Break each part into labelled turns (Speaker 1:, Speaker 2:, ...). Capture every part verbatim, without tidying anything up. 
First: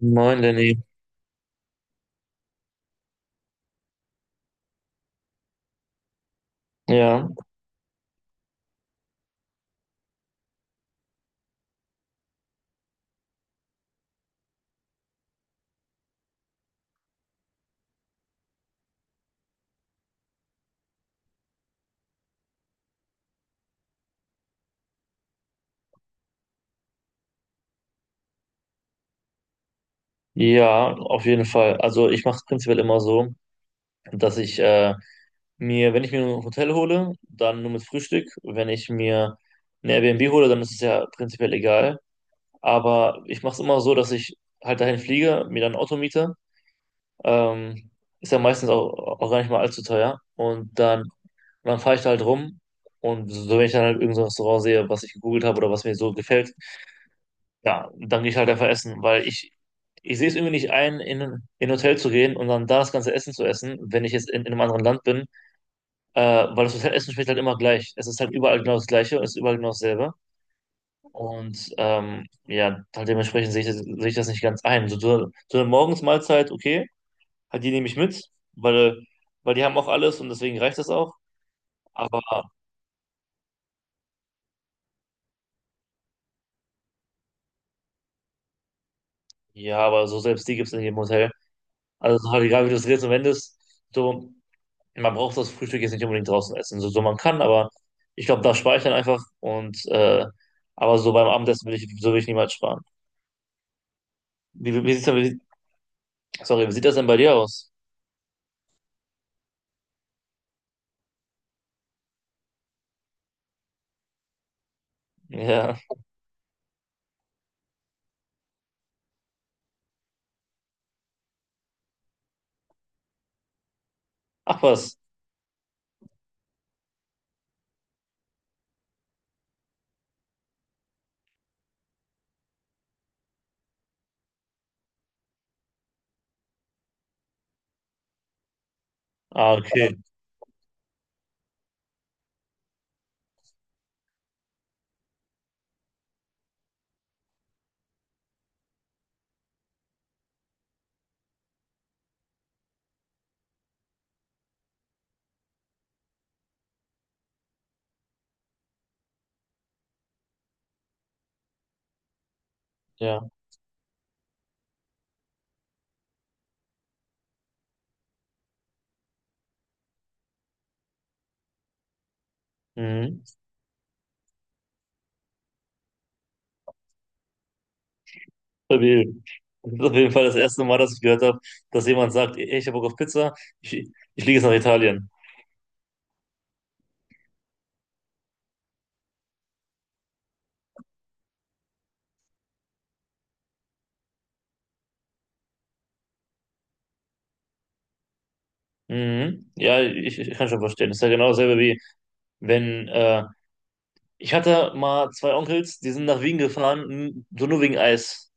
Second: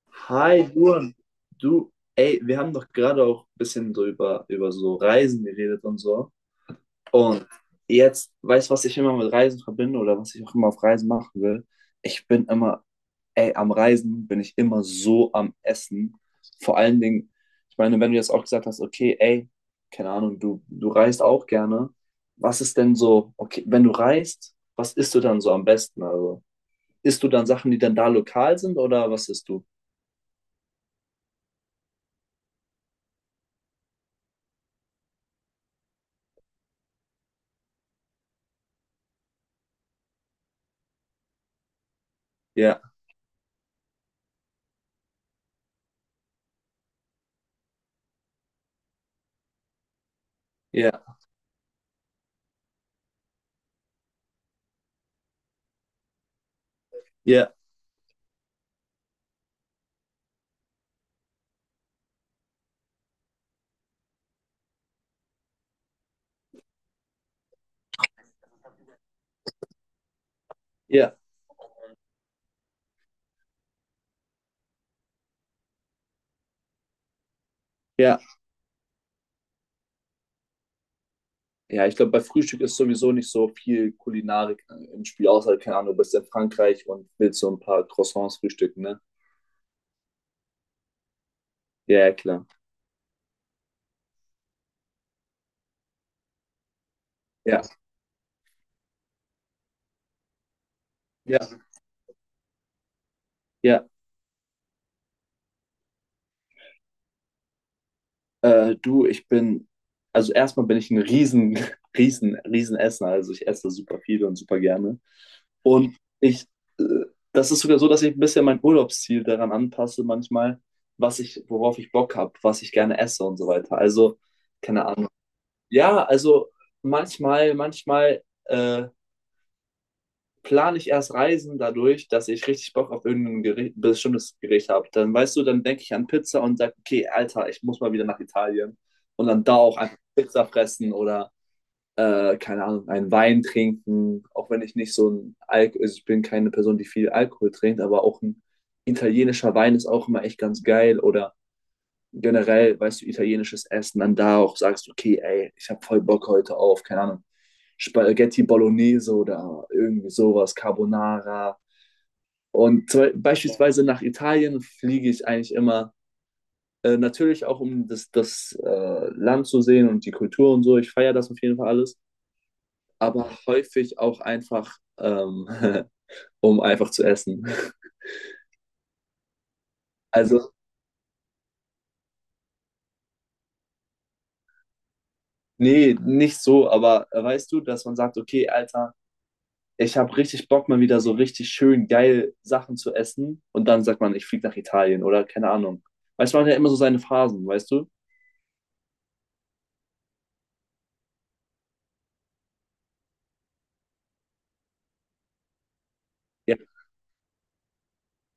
Speaker 1: Moin,
Speaker 2: Hi,
Speaker 1: Lenny.
Speaker 2: Duan. Du, ey, wir haben doch gerade auch ein bisschen so über, über so Reisen geredet und so.
Speaker 1: Ja,
Speaker 2: Und jetzt, weißt du, was ich immer mit Reisen verbinde oder was ich auch immer auf Reisen machen will? Ich bin immer, ey, am Reisen bin ich immer so am Essen. Vor allen Dingen, ich meine, wenn du jetzt auch gesagt hast, okay, ey, keine Ahnung, du, du reist auch gerne. Was ist denn so, okay, wenn du reist, was isst du dann so am besten? Also, isst du dann Sachen, die dann da lokal sind oder was isst du?
Speaker 1: ja, auf jeden Fall. Also ich mache es prinzipiell immer so, dass ich äh, mir, wenn ich mir ein Hotel hole, dann nur mit Frühstück. Wenn ich mir ein Airbnb hole, dann ist es ja prinzipiell egal.
Speaker 2: Ja,
Speaker 1: Aber ich mache es immer so, dass ich halt dahin fliege, mir dann ein Auto miete. Ähm, ist ja meistens auch, auch gar nicht mal allzu teuer. Und dann, und
Speaker 2: ja.
Speaker 1: dann fahre ich da halt rum. Und so, wenn ich dann halt irgend so ein Restaurant sehe, was ich gegoogelt habe oder was mir so gefällt.
Speaker 2: Ja,
Speaker 1: Ja, dann gehe ich halt einfach essen, weil ich, ich sehe es irgendwie nicht ein, in, in ein Hotel zu gehen und dann da das ganze Essen zu essen, wenn ich jetzt in, in einem anderen Land bin, äh, weil das Hotelessen schmeckt halt immer gleich. Es ist halt überall genau das Gleiche und es ist überall genau dasselbe.
Speaker 2: ja,
Speaker 1: Und ähm, ja, halt dementsprechend sehe ich, das- sehe ich das nicht ganz ein. So, so so eine Morgensmahlzeit, okay, halt die nehme ich
Speaker 2: ja.
Speaker 1: mit, weil, weil die haben auch alles und deswegen reicht das auch.
Speaker 2: Ja, ich glaube, bei
Speaker 1: Aber
Speaker 2: Frühstück ist sowieso nicht so viel Kulinarik äh, im Spiel, außer, keine Ahnung, du bist in Frankreich und willst so ein paar Croissants frühstücken, ne?
Speaker 1: ja, aber so selbst die gibt es in jedem Hotel.
Speaker 2: Ja, ja,
Speaker 1: Also es ist halt
Speaker 2: klar.
Speaker 1: egal, wie du es drehst und wendest, so man braucht das Frühstück jetzt nicht unbedingt draußen essen, so, so man kann,
Speaker 2: Ja,
Speaker 1: aber ich glaube, da spare ich dann einfach und äh, aber so beim
Speaker 2: ja,
Speaker 1: Abendessen will ich, so will ich niemals sparen.
Speaker 2: ja.
Speaker 1: Wie, wie sieht's denn, wie, sorry, wie sieht das denn bei dir aus?
Speaker 2: Äh, du, ich bin, also erstmal bin ich ein riesen, riesen, riesen Esser. Also ich esse super viel und super gerne.
Speaker 1: Ja.
Speaker 2: Und ich, äh, das ist sogar so, dass ich ein bisschen mein Urlaubsziel daran anpasse manchmal, was ich, worauf ich Bock habe, was ich gerne esse und so weiter. Also,
Speaker 1: Ach
Speaker 2: keine
Speaker 1: was.
Speaker 2: Ahnung. Ja, also manchmal, manchmal äh, plane ich erst Reisen dadurch, dass ich richtig Bock auf irgendein Gericht, bestimmtes Gericht habe. Dann weißt du, dann denke ich an Pizza und sage, okay, Alter, ich muss mal wieder nach Italien. Und dann
Speaker 1: Ah,
Speaker 2: da auch
Speaker 1: okay.
Speaker 2: einfach Pizza fressen oder, äh, keine Ahnung, einen Wein trinken. Auch wenn ich nicht so ein Alk, also ich bin keine Person, die viel Alkohol trinkt, aber auch ein italienischer Wein ist auch immer echt ganz geil. Oder generell, weißt du, italienisches Essen, dann da auch sagst, okay, ey, ich habe voll Bock heute auf, keine Ahnung, Spaghetti Bolognese oder irgendwie sowas, Carbonara. Und zum, Be-
Speaker 1: Ja.
Speaker 2: beispielsweise nach Italien fliege ich eigentlich immer, äh, natürlich auch um das, das äh, Land zu sehen und die Kultur und so. Ich feiere das auf jeden Fall alles,
Speaker 1: Mhm.
Speaker 2: aber häufig auch einfach, ähm, um einfach zu essen.
Speaker 1: Stabil. Das ist auf jeden Fall das
Speaker 2: Also,
Speaker 1: erste Mal, dass ich gehört habe, dass jemand sagt, ey, ich habe Bock auf Pizza, ich, ich fliege jetzt nach Italien.
Speaker 2: nee, nicht so, aber äh, weißt du, dass man sagt, okay, Alter, ich habe richtig Bock, mal wieder so richtig schön geil Sachen zu essen. Und dann sagt man, ich fliege nach Italien oder keine Ahnung. Weißt du, man hat ja immer so seine Phasen, weißt du?
Speaker 1: Mhm. Ja, ich, ich kann schon verstehen. Das ist ja genau dasselbe wie wenn, äh, ich hatte mal zwei Onkels, die sind nach Wien
Speaker 2: Ja,
Speaker 1: gefahren, m, so nur wegen Eis.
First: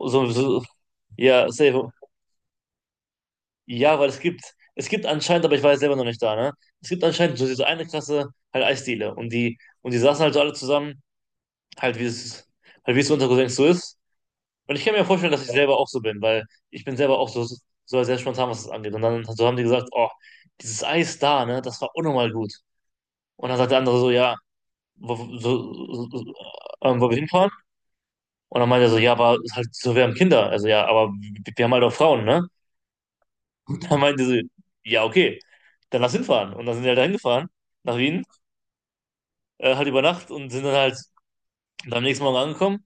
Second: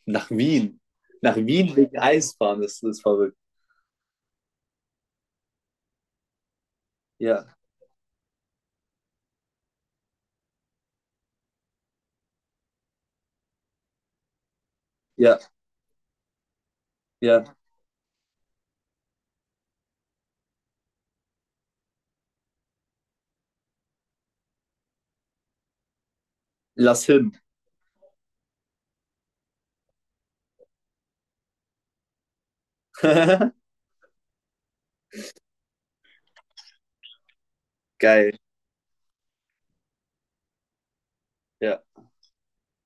Speaker 1: So,
Speaker 2: nach
Speaker 1: so,
Speaker 2: Wien. Nach
Speaker 1: ja,
Speaker 2: Wien
Speaker 1: safe.
Speaker 2: wegen Eisbahn, das ist verrückt.
Speaker 1: Ja, weil es gibt, es gibt anscheinend, aber ich war jetzt selber noch nicht da, ne? Es gibt anscheinend so
Speaker 2: Ja,
Speaker 1: diese eine Klasse, halt Eisdiele. Und die, und die saßen halt so alle zusammen, halt wie es, halt wie es unter Cousins so ist. Und ich kann mir vorstellen,
Speaker 2: ja,
Speaker 1: dass ich selber auch so bin, weil ich bin selber auch so,
Speaker 2: ja.
Speaker 1: so sehr spontan, was das angeht. Und dann so haben die gesagt, oh, dieses Eis da, ne, das war unnormal gut. Und dann sagt der andere so, ja, wo, wo- so, so, ähm,
Speaker 2: Lass
Speaker 1: wo wir
Speaker 2: hin.
Speaker 1: hinfahren? Und dann meinte er so, ja, aber halt, so, wir haben Kinder. Also ja, aber wir wir haben halt auch Frauen, ne? Da meinte sie, ja, okay, dann lass hinfahren. Und dann sind die halt dahin gefahren nach Wien,
Speaker 2: Geil,
Speaker 1: äh, halt über Nacht und sind dann halt
Speaker 2: ja,
Speaker 1: am nächsten Morgen angekommen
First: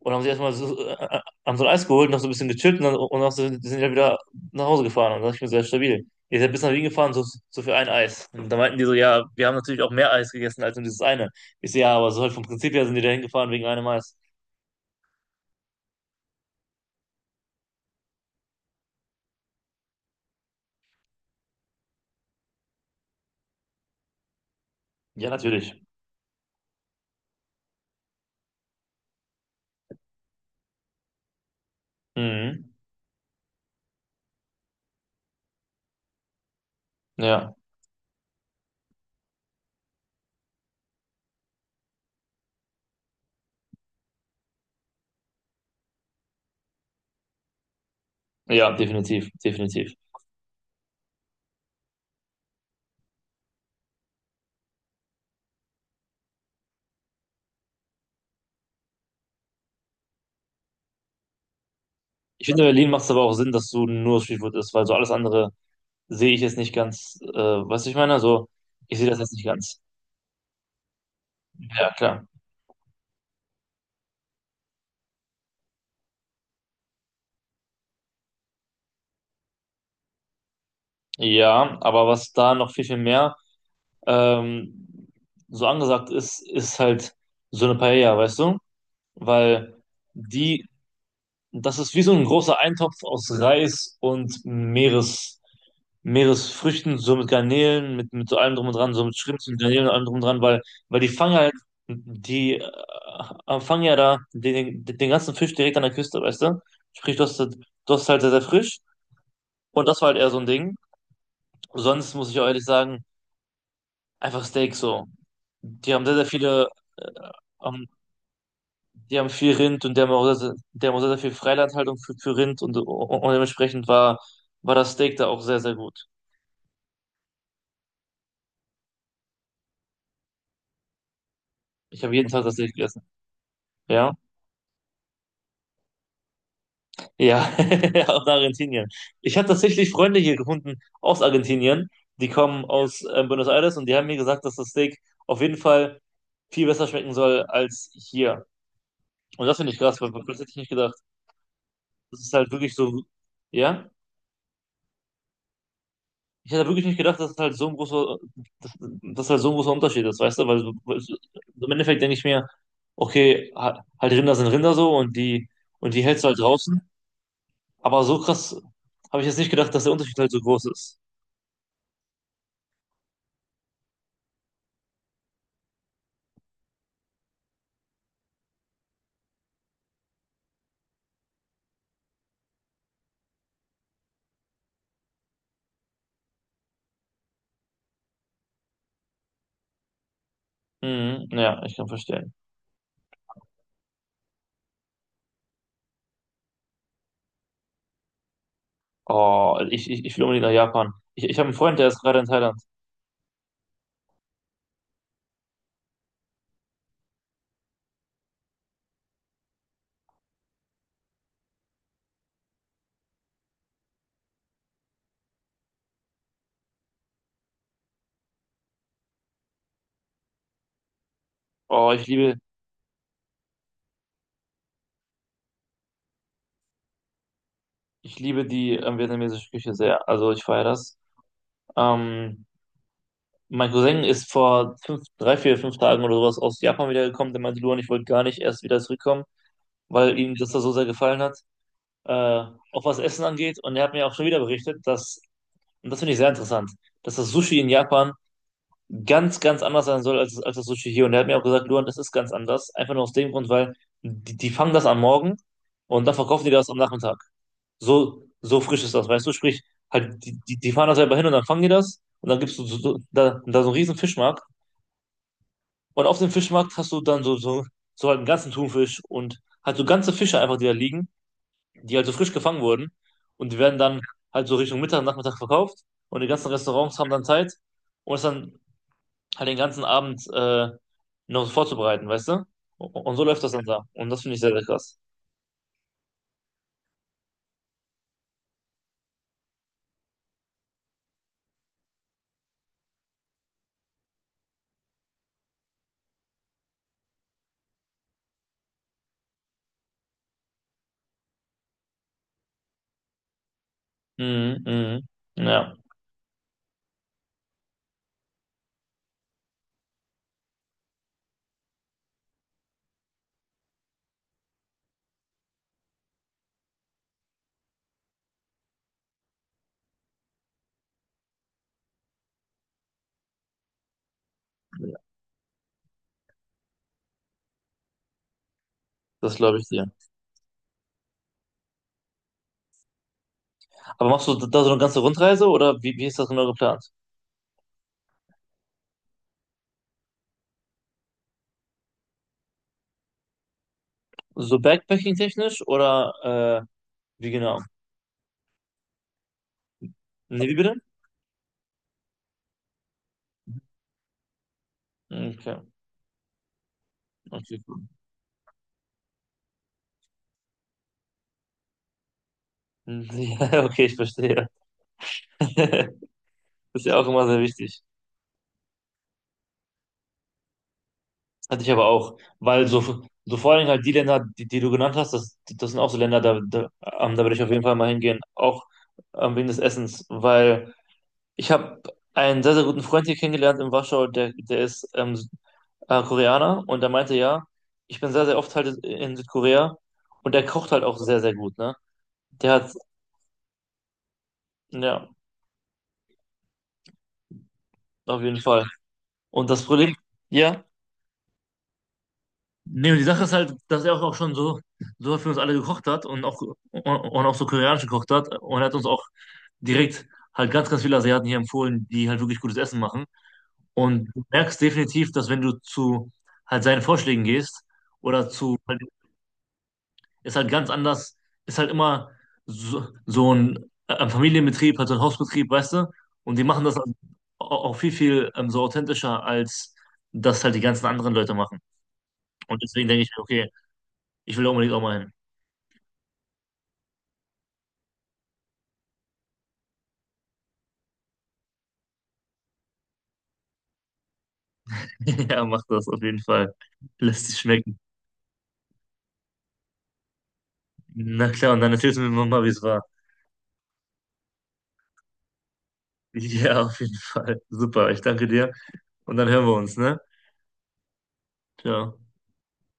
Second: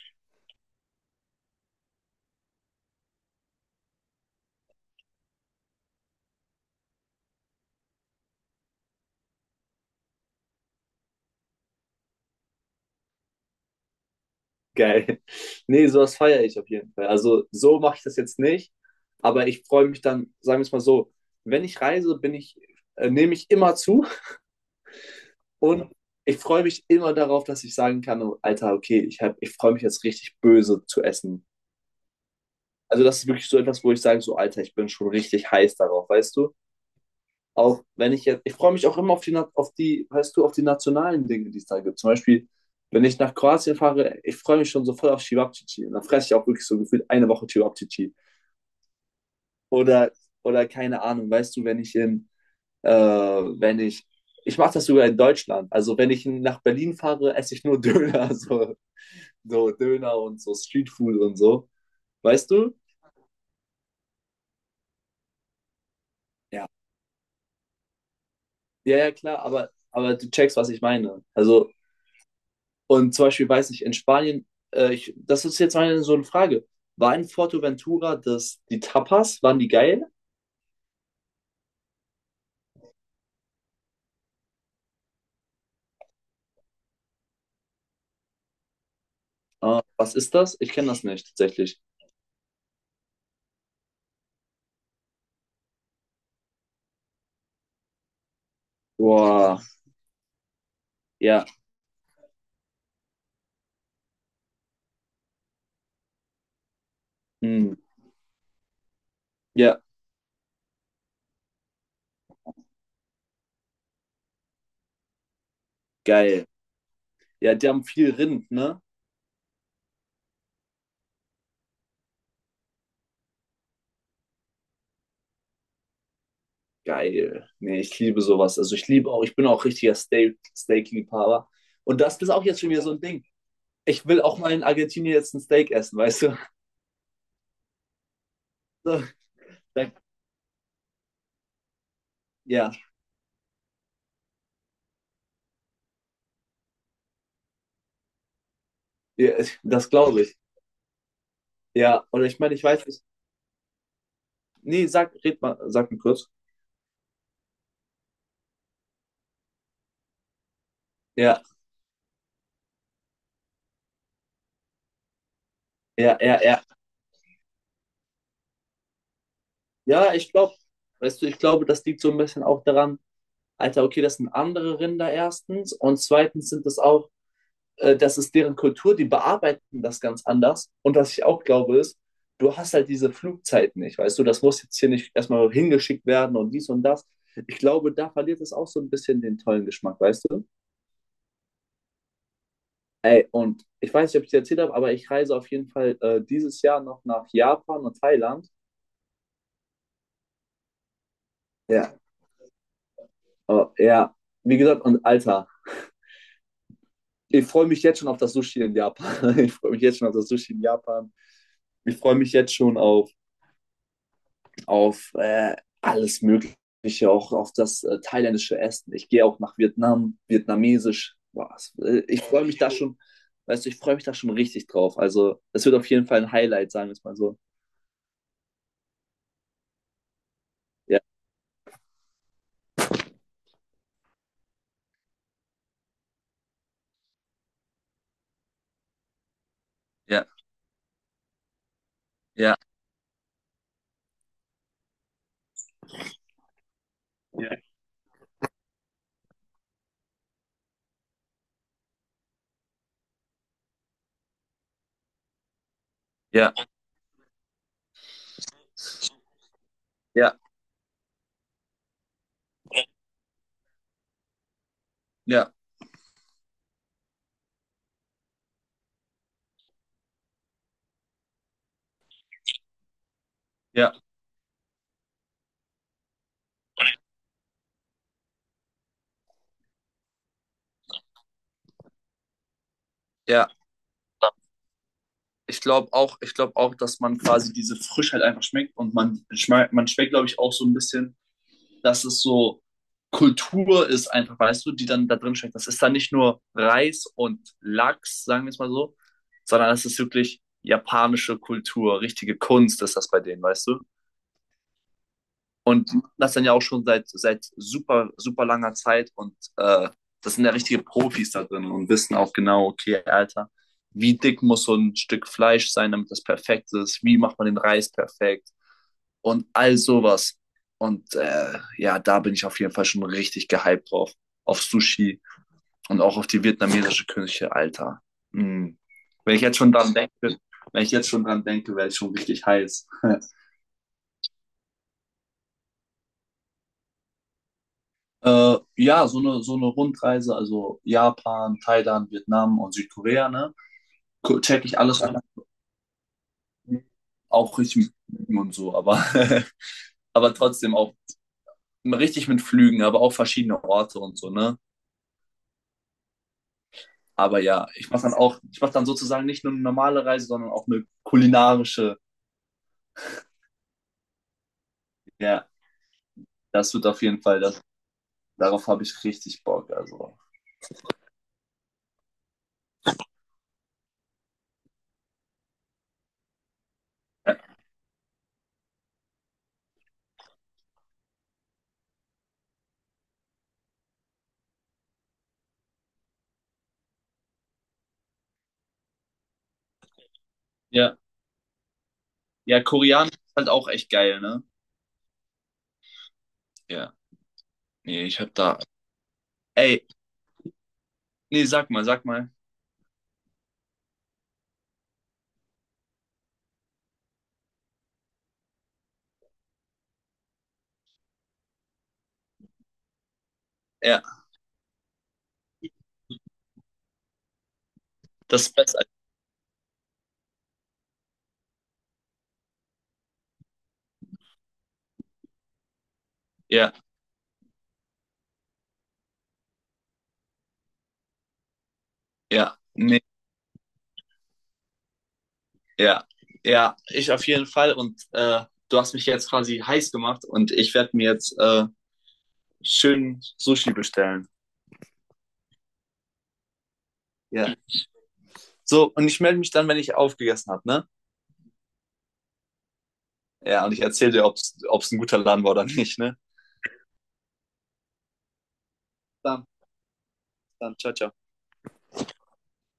Speaker 1: und haben sich erstmal so, äh, äh, haben so ein Eis geholt, noch so ein bisschen gechillt und dann, und dann sind die halt wieder nach Hause gefahren. Und dann dachte ich mir, sehr stabil. Ihr seid bis nach Wien gefahren, so, so für ein Eis. Und da meinten die so, ja, wir haben natürlich auch mehr Eis gegessen als nur dieses eine. Ich so, ja, aber so halt vom Prinzip her sind die da hingefahren wegen einem Eis.
Speaker 2: geil. Nee, sowas feiere ich auf jeden Fall. Also so mache ich das jetzt nicht, aber ich freue mich dann, sagen wir es mal so, wenn ich reise, bin ich, äh, nehme ich immer zu.
Speaker 1: Ja, natürlich.
Speaker 2: Und ich freue mich immer darauf, dass ich sagen kann, oh, Alter, okay, ich, hab- ich freue mich jetzt richtig böse zu essen.
Speaker 1: Mhm.
Speaker 2: Also das ist wirklich so etwas, wo ich sage, so Alter, ich bin schon richtig heiß darauf, weißt du?
Speaker 1: Ja,
Speaker 2: Auch wenn ich jetzt, ich freue mich auch immer auf die, Na- auf die, weißt du, auf die nationalen Dinge, die es da gibt. Zum Beispiel, wenn ich nach Kroatien fahre, ich freue mich schon so voll auf Cevapcici. Und dann fresse ich auch wirklich so gefühlt eine Woche Cevapcici.
Speaker 1: ja, definitiv, definitiv.
Speaker 2: Oder, oder keine Ahnung, weißt du, wenn ich in, äh, wenn ich, ich mache das sogar in Deutschland. Also wenn ich nach Berlin fahre, esse ich nur Döner, so. So Döner und so Streetfood und so.
Speaker 1: Ich
Speaker 2: Weißt
Speaker 1: finde, in
Speaker 2: du?
Speaker 1: Berlin macht es aber auch Sinn, dass du nur Streetfood isst, weil so alles andere sehe ich jetzt
Speaker 2: Ja.
Speaker 1: nicht ganz, äh, was ich meine. So, ich
Speaker 2: Ja,
Speaker 1: sehe
Speaker 2: ja,
Speaker 1: das jetzt
Speaker 2: klar,
Speaker 1: nicht
Speaker 2: aber,
Speaker 1: ganz.
Speaker 2: aber du checkst, was ich meine. Also,
Speaker 1: Ja, klar.
Speaker 2: und zum Beispiel, weiß ich, in Spanien, äh, ich, das ist jetzt meine so eine Frage. War in Forteventura das, die Tapas, waren die geil?
Speaker 1: Ja, aber was da noch viel, viel mehr ähm, so angesagt ist, ist halt so eine Paella, weißt du? Weil
Speaker 2: Äh, was ist das?
Speaker 1: die
Speaker 2: Ich kenne das nicht
Speaker 1: Das
Speaker 2: tatsächlich.
Speaker 1: ist wie so ein großer Eintopf aus Reis und Meeres, Meeresfrüchten, so mit Garnelen, mit, mit so allem drum und dran, so mit Schrimps
Speaker 2: Boah,
Speaker 1: und Garnelen und allem drum und dran, weil, weil die fangen
Speaker 2: ja,
Speaker 1: halt, die äh, äh, fangen ja da den, den ganzen Fisch direkt an der Küste, weißt du? Sprich, du hast, das-
Speaker 2: hm,
Speaker 1: du hast halt sehr, sehr frisch
Speaker 2: ja,
Speaker 1: und das war halt eher so ein Ding. Sonst muss ich auch ehrlich sagen, einfach Steak so. Die haben sehr, sehr
Speaker 2: geil.
Speaker 1: viele
Speaker 2: Ja, die
Speaker 1: äh,
Speaker 2: haben viel Rind, ne?
Speaker 1: Die haben viel Rind und die haben auch sehr, sehr- die haben auch sehr, sehr viel Freilandhaltung für, für Rind und, und dementsprechend war, war das Steak da auch sehr, sehr gut.
Speaker 2: Geil. Nee, ich liebe sowas. Also ich liebe auch, ich bin auch richtiger Steak, Steak-Liebhaber. Und
Speaker 1: Ich habe
Speaker 2: das
Speaker 1: jeden
Speaker 2: ist
Speaker 1: Tag
Speaker 2: auch
Speaker 1: das
Speaker 2: jetzt schon
Speaker 1: Steak
Speaker 2: wieder so
Speaker 1: gegessen.
Speaker 2: ein Ding. Ich
Speaker 1: Ja,
Speaker 2: will auch mal in Argentinien jetzt ein Steak essen, weißt du?
Speaker 1: ja, aus Argentinien.
Speaker 2: So,
Speaker 1: Ich habe tatsächlich
Speaker 2: dann-
Speaker 1: Freunde hier gefunden aus Argentinien, die kommen
Speaker 2: ja,
Speaker 1: aus äh, Buenos Aires und die haben mir gesagt, dass das Steak auf jeden Fall viel besser schmecken soll als hier.
Speaker 2: ja,
Speaker 1: Und das finde ich
Speaker 2: das
Speaker 1: krass, weil
Speaker 2: glaube
Speaker 1: weil
Speaker 2: ich.
Speaker 1: das hätte ich nicht gedacht.
Speaker 2: Ja,
Speaker 1: Das
Speaker 2: oder
Speaker 1: ist
Speaker 2: ich
Speaker 1: halt
Speaker 2: meine, ich
Speaker 1: wirklich
Speaker 2: weiß
Speaker 1: so,
Speaker 2: nicht.
Speaker 1: ja?
Speaker 2: Nee, sag, red mal, sag mir kurz.
Speaker 1: Ich hätte wirklich nicht gedacht, dass es halt so ein großer, dass, dass halt so ein großer Unterschied ist, weißt du? Weil, so, weil so,
Speaker 2: Ja,
Speaker 1: so im Endeffekt denke ich mir, okay, ha- halt Rinder sind Rinder so und die und die
Speaker 2: ja,
Speaker 1: hältst du halt
Speaker 2: ja, ja.
Speaker 1: draußen. Aber so krass habe ich jetzt nicht gedacht, dass der
Speaker 2: Ja,
Speaker 1: Unterschied halt
Speaker 2: ich
Speaker 1: so
Speaker 2: glaube,
Speaker 1: groß ist.
Speaker 2: weißt du, ich glaube, das liegt so ein bisschen auch daran, Alter, okay, das sind andere Rinder erstens und zweitens sind das auch äh, das ist deren Kultur, die bearbeiten das ganz anders. Und was ich auch glaube ist, du hast halt diese Flugzeiten nicht, weißt du, das muss jetzt hier nicht erstmal hingeschickt werden und dies und das. Ich glaube, da verliert es auch so ein bisschen den tollen Geschmack, weißt du?
Speaker 1: Mhm, ja, ich kann verstehen.
Speaker 2: Ey, und ich weiß nicht, ob ich dir erzählt habe, aber ich reise auf jeden Fall äh, dieses Jahr noch nach Japan und Thailand.
Speaker 1: Oh, ich, ich, ich will unbedingt nach Japan. Ich, ich habe einen Freund, der
Speaker 2: Ja,
Speaker 1: ist gerade in Thailand.
Speaker 2: oh, ja, wie gesagt, und Alter, ich freue mich jetzt schon auf das Sushi in Japan. Ich freue mich jetzt schon auf das Sushi in Japan. Ich freue mich jetzt schon auf auf äh, alles Mögliche, auch auf das äh, thailändische Essen. Ich gehe auch nach Vietnam, vietnamesisch. Boah,
Speaker 1: Oh,
Speaker 2: äh,
Speaker 1: ich
Speaker 2: ich
Speaker 1: liebe,
Speaker 2: freue mich da schon, weißt du, ich freue mich da schon richtig drauf. Also, es wird auf jeden Fall ein Highlight, sagen wir es mal so.
Speaker 1: ich liebe die ähm, vietnamesische Küche sehr. Also ich feiere das.
Speaker 2: Ja,
Speaker 1: Ähm, Mein Cousin ist vor fünf, drei, vier, fünf Tagen oder sowas aus Japan wiedergekommen. Der meinte, Luan, ich wollte gar nicht erst wieder zurückkommen, weil
Speaker 2: ja,
Speaker 1: ihm das da so sehr gefallen hat, äh,
Speaker 2: ja,
Speaker 1: auch was Essen angeht. Und er hat mir auch schon wieder berichtet, dass, und das finde ich sehr interessant, dass das
Speaker 2: ja,
Speaker 1: Sushi in Japan ganz, ganz anders sein soll als, als das Sushi hier. Und er hat mir auch gesagt, Luan, das ist ganz anders. Einfach nur aus dem Grund, weil die, die fangen das am Morgen und dann verkaufen die
Speaker 2: ja,
Speaker 1: das am Nachmittag. So, so frisch ist das, weißt du? Sprich, halt,
Speaker 2: ja,
Speaker 1: die, die, die fahren da selber hin und dann fangen die das. Und dann gibt's so, so, so- da, da so einen riesen Fischmarkt.
Speaker 2: ja,
Speaker 1: Und auf dem Fischmarkt hast du dann so, so, so halt einen ganzen Thunfisch und halt so ganze Fische einfach, die da liegen, die halt so frisch gefangen wurden. Und die werden
Speaker 2: ja,
Speaker 1: dann halt so Richtung Mittag, Nachmittag verkauft. Und die ganzen Restaurants haben dann Zeit, um es dann halt den ganzen Abend äh, noch so vorzubereiten, weißt du? Und so läuft
Speaker 2: ja.
Speaker 1: das dann da. Und das finde ich sehr, sehr krass.
Speaker 2: Ich glaube auch, ich glaube auch, dass man quasi diese Frischheit einfach schmeckt und man schmeckt, man schmeckt, glaube ich, auch so ein bisschen, dass es so Kultur ist, einfach, weißt du, die dann da drin steckt. Das ist dann nicht nur Reis und Lachs, sagen wir es mal so, sondern es ist wirklich japanische Kultur, richtige Kunst ist das bei denen, weißt du?
Speaker 1: Mhm, mhm. Ja,
Speaker 2: Und die machen das dann ja auch schon seit, seit super, super langer Zeit und äh, das sind ja richtige Profis da drin und wissen auch genau, okay, Alter, wie dick muss so ein Stück Fleisch sein, damit das perfekt ist, wie macht man den Reis perfekt, und all sowas. Und äh, ja, da bin ich auf jeden Fall schon richtig gehypt drauf. Auf Sushi und auch auf die vietnamesische Küche, Alter. Mm. Wenn
Speaker 1: das
Speaker 2: ich jetzt
Speaker 1: glaube ich
Speaker 2: schon
Speaker 1: dir.
Speaker 2: dran denke, wenn ich jetzt schon dran denke, werde ich schon richtig heiß.
Speaker 1: Aber machst du da so eine ganze Rundreise oder wie, wie ist das genau geplant?
Speaker 2: Äh, ja, so eine, so eine Rundreise, also Japan, Thailand, Vietnam und Südkorea, ne? Gu-
Speaker 1: So
Speaker 2: Check ich alles an.
Speaker 1: Backpacking-technisch oder äh, wie
Speaker 2: Auch
Speaker 1: genau?
Speaker 2: richtig mit Flügen und so, aber, aber
Speaker 1: Nee, wie
Speaker 2: trotzdem
Speaker 1: bitte?
Speaker 2: auch richtig mit Flügen, aber auch verschiedene Orte und so, ne?
Speaker 1: Okay,
Speaker 2: Aber
Speaker 1: okay,
Speaker 2: ja,
Speaker 1: cool.
Speaker 2: ich mache dann auch, ich mache dann sozusagen nicht nur eine normale Reise, sondern auch eine kulinarische.
Speaker 1: Hm, ja, okay, ich verstehe.
Speaker 2: Ja, das
Speaker 1: Das ist
Speaker 2: wird
Speaker 1: ja
Speaker 2: auf
Speaker 1: auch
Speaker 2: jeden
Speaker 1: immer sehr
Speaker 2: Fall, das,
Speaker 1: wichtig.
Speaker 2: darauf habe ich richtig Bock. Also,
Speaker 1: Hatte ich aber auch, weil so, so vor allem halt die Länder, die, die du genannt hast, das, das sind auch so Länder, da, da, ähm, da würde
Speaker 2: ja,
Speaker 1: ich auf jeden Fall mal hingehen, auch ähm, wegen des Essens, weil ich habe einen sehr, sehr guten Freund hier kennengelernt in Warschau, der, der ist ähm, äh, Koreaner und der meinte, ja, ich bin sehr, sehr oft halt in Südkorea und der kocht halt auch
Speaker 2: ja,
Speaker 1: sehr, sehr gut, ne? Der
Speaker 2: ja,
Speaker 1: hat,
Speaker 2: Koreanisch ist halt auch echt geil, ne?
Speaker 1: ja,
Speaker 2: Ja, nee, ich
Speaker 1: auf
Speaker 2: habe
Speaker 1: jeden
Speaker 2: da,
Speaker 1: Fall. Und das
Speaker 2: ey,
Speaker 1: Problem, ja.
Speaker 2: nee, sag mal, sag mal.
Speaker 1: Nee, und die Sache ist halt, dass er auch auch schon so, so für uns alle gekocht hat und auch, und, und auch so koreanisch gekocht hat. Und er hat uns auch direkt halt ganz, ganz viele Asiaten hier empfohlen, die halt wirklich gutes Essen machen.
Speaker 2: Ja,
Speaker 1: Und du merkst definitiv, dass wenn du zu halt seinen Vorschlägen gehst oder
Speaker 2: das ist
Speaker 1: zu,
Speaker 2: besser.
Speaker 1: halt, ist halt ganz anders, ist halt immer so, so ein, äh, ein Familienbetrieb, halt so ein Hausbetrieb, weißt du? Und die machen
Speaker 2: Ja,
Speaker 1: das auch auch viel, viel ähm, so authentischer, als das halt die ganzen anderen Leute machen.
Speaker 2: ja,
Speaker 1: Und deswegen
Speaker 2: nee,
Speaker 1: denke ich, okay, ich will da unbedingt auch mal hin.
Speaker 2: ja, ja, ich auf jeden Fall. Und äh, du hast mich jetzt quasi heiß gemacht und ich werde mir jetzt äh, schön Sushi bestellen.
Speaker 1: Ja, mach das auf jeden Fall. Lass dich
Speaker 2: Ja.
Speaker 1: schmecken.
Speaker 2: So, und ich melde mich dann, wenn ich aufgegessen habe, ne?
Speaker 1: Na klar, und dann erzählst du mir mal, wie es war.
Speaker 2: Ja, und ich erzähle dir, ob es ein guter Laden war oder nicht, ne?
Speaker 1: Ja, auf jeden Fall. Super, ich danke dir. Und dann hören
Speaker 2: Dann,
Speaker 1: wir uns, ne?
Speaker 2: dann, ciao, ciao.
Speaker 1: Ciao.